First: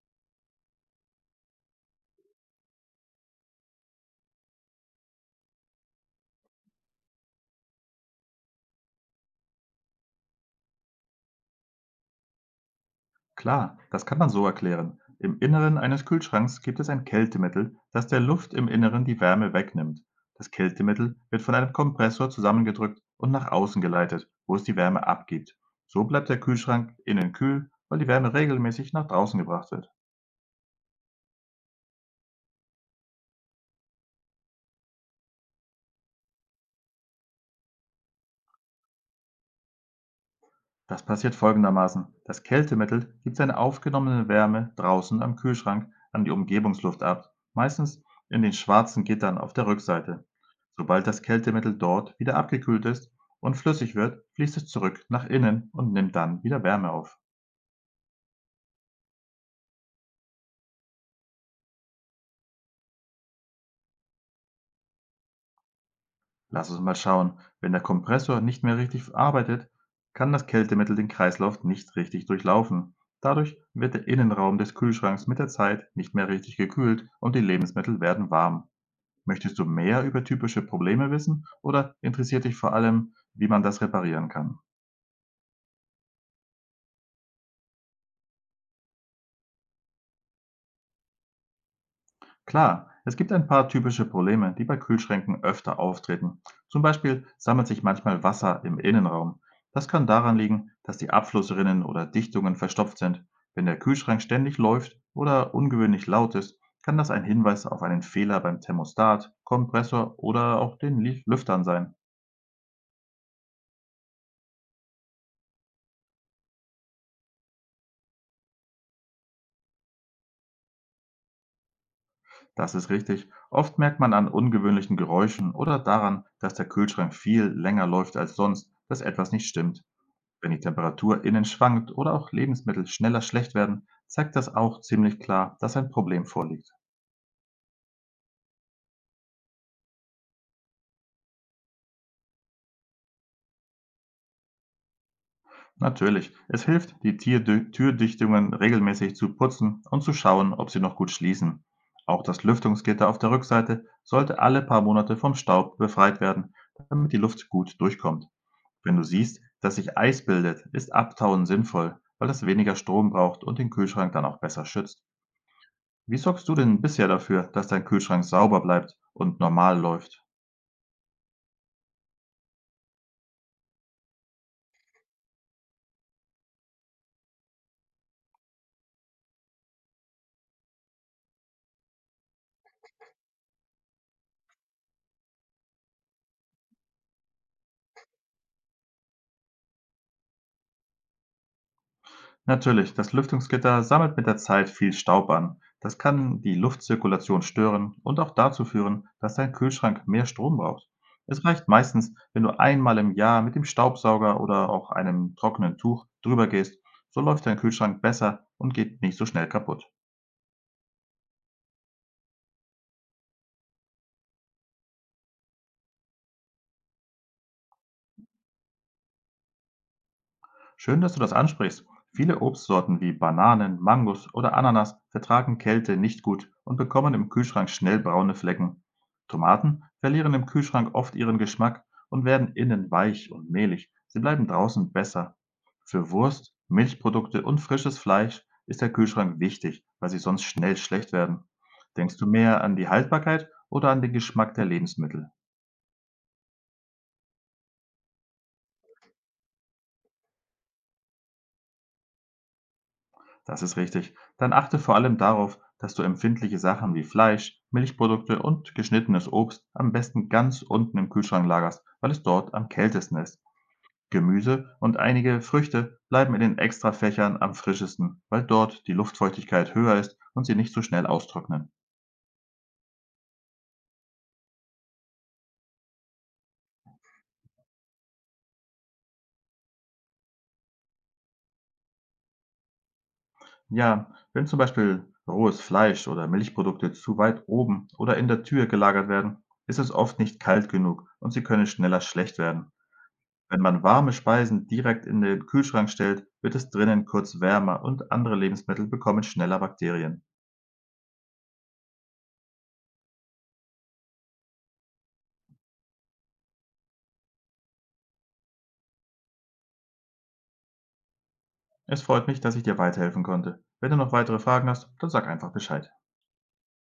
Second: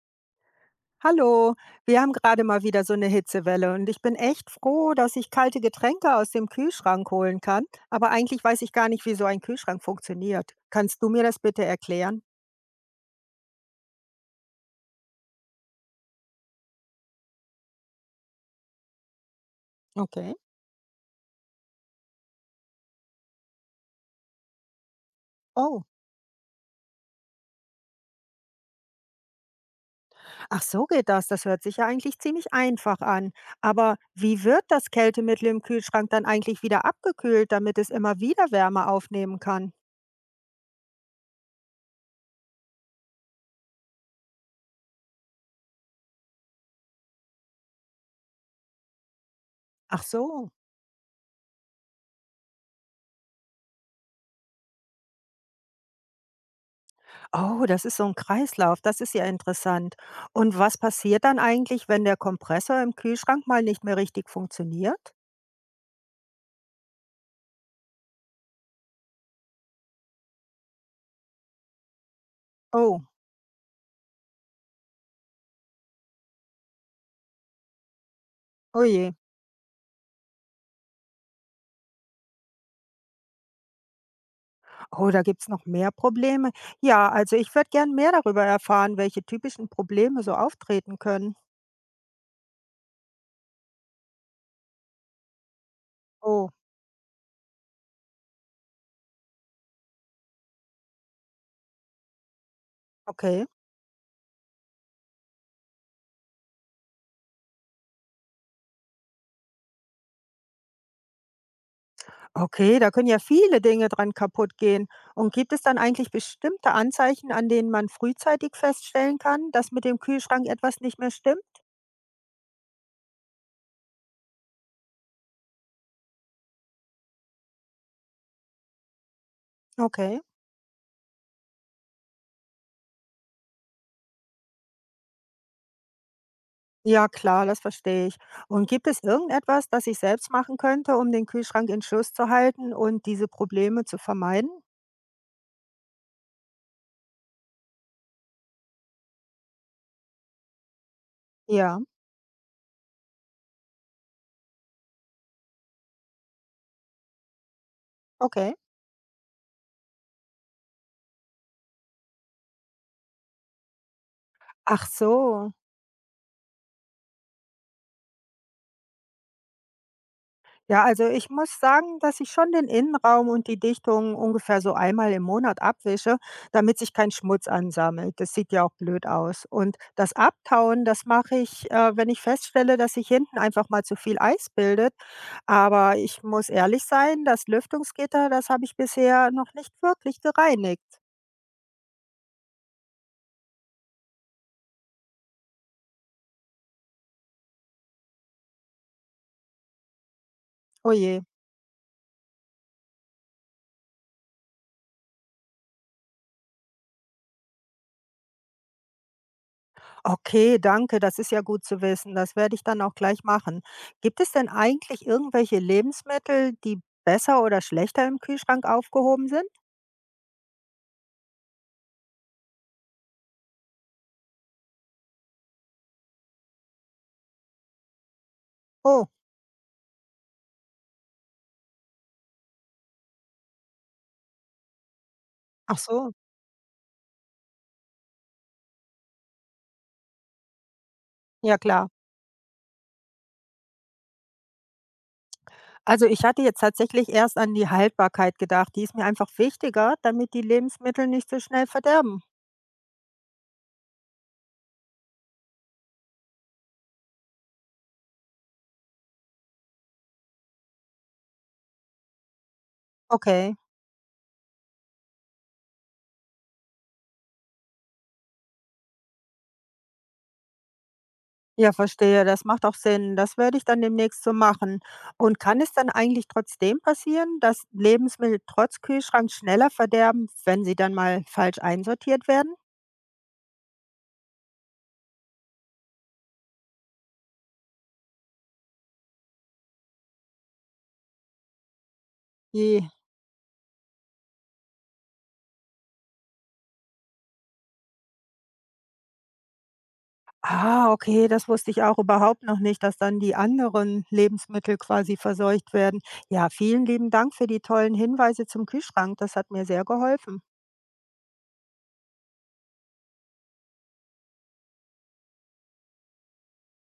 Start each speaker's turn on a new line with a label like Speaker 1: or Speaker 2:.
Speaker 1: Hallo, wir haben gerade mal wieder so eine Hitzewelle und ich bin echt froh, dass ich kalte Getränke aus dem Kühlschrank holen kann. Aber eigentlich weiß ich gar nicht, wie so ein Kühlschrank funktioniert. Kannst du mir das bitte erklären?
Speaker 2: Klar, das kann man so erklären. Im Inneren eines Kühlschranks gibt es ein Kältemittel, das der Luft im Inneren die Wärme wegnimmt.
Speaker 1: Okay.
Speaker 2: Das Kältemittel wird von einem Kompressor zusammengedrückt und nach außen geleitet, wo es die Wärme abgibt.
Speaker 1: Oh,
Speaker 2: So bleibt der Kühlschrank innen kühl, weil die Wärme regelmäßig nach draußen gebracht wird.
Speaker 1: ach so geht das. Das hört sich ja eigentlich ziemlich einfach an. Aber wie wird das Kältemittel im Kühlschrank dann eigentlich wieder abgekühlt, damit es immer wieder Wärme aufnehmen kann?
Speaker 2: Das passiert folgendermaßen: Das Kältemittel gibt seine aufgenommene Wärme draußen am Kühlschrank an die Umgebungsluft ab, meistens in den schwarzen Gittern auf der
Speaker 1: Ach
Speaker 2: Rückseite.
Speaker 1: so.
Speaker 2: Sobald das Kältemittel dort wieder abgekühlt ist und flüssig wird, fließt es zurück nach innen und nimmt dann wieder Wärme auf.
Speaker 1: Oh, das ist so ein Kreislauf. Das ist ja interessant. Und was passiert dann eigentlich, wenn der Kompressor im Kühlschrank mal nicht mehr richtig funktioniert?
Speaker 2: Lass uns mal schauen: Wenn der Kompressor nicht mehr richtig arbeitet, kann das Kältemittel den Kreislauf nicht richtig durchlaufen.
Speaker 1: Oh,
Speaker 2: Dadurch wird der Innenraum des Kühlschranks mit der Zeit nicht mehr richtig gekühlt und die Lebensmittel werden warm.
Speaker 1: oh je.
Speaker 2: Möchtest du mehr über typische Probleme wissen oder interessiert dich vor allem, wie man das reparieren kann?
Speaker 1: Oh, da gibt's noch mehr Probleme. Ja, also ich würde gern mehr darüber erfahren, welche typischen Probleme so auftreten können.
Speaker 2: Klar, es gibt ein paar typische Probleme, die bei Kühlschränken öfter auftreten.
Speaker 1: Oh,
Speaker 2: Zum Beispiel sammelt sich manchmal Wasser im Innenraum. Das kann daran liegen, dass die Abflussrinnen oder Dichtungen verstopft sind.
Speaker 1: okay.
Speaker 2: Wenn der Kühlschrank ständig läuft oder ungewöhnlich laut ist, kann das ein Hinweis auf einen Fehler beim Thermostat, Kompressor oder auch den Lüftern sein.
Speaker 1: Okay, da können ja viele Dinge dran kaputt gehen. Und gibt es dann eigentlich bestimmte Anzeichen, an denen man frühzeitig feststellen kann, dass mit dem Kühlschrank etwas nicht mehr stimmt?
Speaker 2: Das ist richtig. Oft merkt man an ungewöhnlichen Geräuschen oder daran, dass der Kühlschrank viel länger läuft als sonst, dass etwas nicht stimmt.
Speaker 1: Okay.
Speaker 2: Wenn die Temperatur innen schwankt oder auch Lebensmittel schneller schlecht werden, zeigt das auch ziemlich klar, dass ein Problem vorliegt.
Speaker 1: Ja klar, das verstehe ich. Und gibt es irgendetwas, das ich selbst machen könnte, um den Kühlschrank in Schuss zu halten und diese Probleme zu vermeiden?
Speaker 2: Natürlich, es hilft, die Türdichtungen regelmäßig zu putzen und zu schauen, ob sie noch gut schließen.
Speaker 1: Ja,
Speaker 2: Auch das Lüftungsgitter auf der Rückseite sollte alle paar Monate vom Staub befreit werden, damit die Luft gut durchkommt.
Speaker 1: okay.
Speaker 2: Wenn du siehst, dass sich Eis bildet, ist Abtauen sinnvoll, weil es weniger Strom braucht und den Kühlschrank dann auch besser
Speaker 1: Ach
Speaker 2: schützt.
Speaker 1: so.
Speaker 2: Wie sorgst du denn bisher dafür, dass dein Kühlschrank sauber bleibt und normal läuft?
Speaker 1: Ja, also ich muss sagen, dass ich schon den Innenraum und die Dichtung ungefähr so einmal im Monat abwische, damit sich kein Schmutz ansammelt. Das sieht ja auch blöd aus. Und das Abtauen, das mache ich, wenn ich feststelle, dass sich hinten einfach mal zu viel Eis bildet. Aber ich muss ehrlich sein, das Lüftungsgitter, das habe ich bisher noch nicht wirklich gereinigt.
Speaker 2: Natürlich, das Lüftungsgitter sammelt mit der Zeit viel Staub an. Das kann die Luftzirkulation stören und auch dazu führen, dass dein Kühlschrank mehr Strom braucht.
Speaker 1: Oh je.
Speaker 2: Es reicht meistens, wenn du einmal im Jahr mit dem Staubsauger oder auch einem trockenen Tuch drüber gehst, so läuft dein Kühlschrank besser und geht nicht so schnell kaputt.
Speaker 1: Okay, danke, das ist ja gut zu wissen. Das werde ich dann auch gleich machen. Gibt es denn eigentlich irgendwelche Lebensmittel, die besser oder schlechter im Kühlschrank aufgehoben sind?
Speaker 2: Schön, dass du das ansprichst. Viele Obstsorten wie Bananen, Mangos oder Ananas vertragen Kälte nicht gut und bekommen im Kühlschrank schnell braune Flecken.
Speaker 1: Oh,
Speaker 2: Tomaten verlieren im Kühlschrank oft ihren Geschmack und werden innen weich und mehlig. Sie bleiben draußen besser.
Speaker 1: ach so.
Speaker 2: Für Wurst, Milchprodukte und frisches Fleisch ist der Kühlschrank wichtig, weil sie sonst schnell schlecht werden.
Speaker 1: Ja klar.
Speaker 2: Denkst du mehr an die Haltbarkeit oder an den Geschmack der Lebensmittel?
Speaker 1: Also ich hatte jetzt tatsächlich erst an die Haltbarkeit gedacht. Die ist mir einfach wichtiger, damit die Lebensmittel nicht so schnell verderben.
Speaker 2: Das ist richtig. Dann achte vor allem darauf, dass du empfindliche Sachen wie Fleisch, Milchprodukte und geschnittenes Obst am besten ganz unten im Kühlschrank lagerst, weil es dort am kältesten ist.
Speaker 1: Okay.
Speaker 2: Gemüse und einige Früchte bleiben in den Extrafächern am frischesten, weil dort die Luftfeuchtigkeit höher ist und sie nicht so schnell
Speaker 1: Ja,
Speaker 2: austrocknen.
Speaker 1: verstehe. Das macht auch Sinn. Das werde ich dann demnächst so machen. Und kann es dann eigentlich trotzdem passieren, dass Lebensmittel trotz Kühlschrank schneller verderben, wenn sie dann mal falsch einsortiert werden?
Speaker 2: Ja, wenn zum Beispiel rohes Fleisch oder Milchprodukte zu weit oben oder in der Tür gelagert werden, ist es oft nicht kalt genug und sie können schneller schlecht werden.
Speaker 1: Je.
Speaker 2: Wenn man warme Speisen direkt in den Kühlschrank stellt, wird es drinnen kurz wärmer und andere Lebensmittel bekommen schneller Bakterien.
Speaker 1: Ah, okay, das wusste ich auch überhaupt noch nicht, dass dann die anderen Lebensmittel quasi verseucht werden. Ja, vielen lieben Dank für die tollen Hinweise zum Kühlschrank. Das hat mir sehr geholfen.
Speaker 2: Es freut mich, dass ich dir weiterhelfen konnte. Wenn du noch weitere Fragen hast, dann sag einfach Bescheid.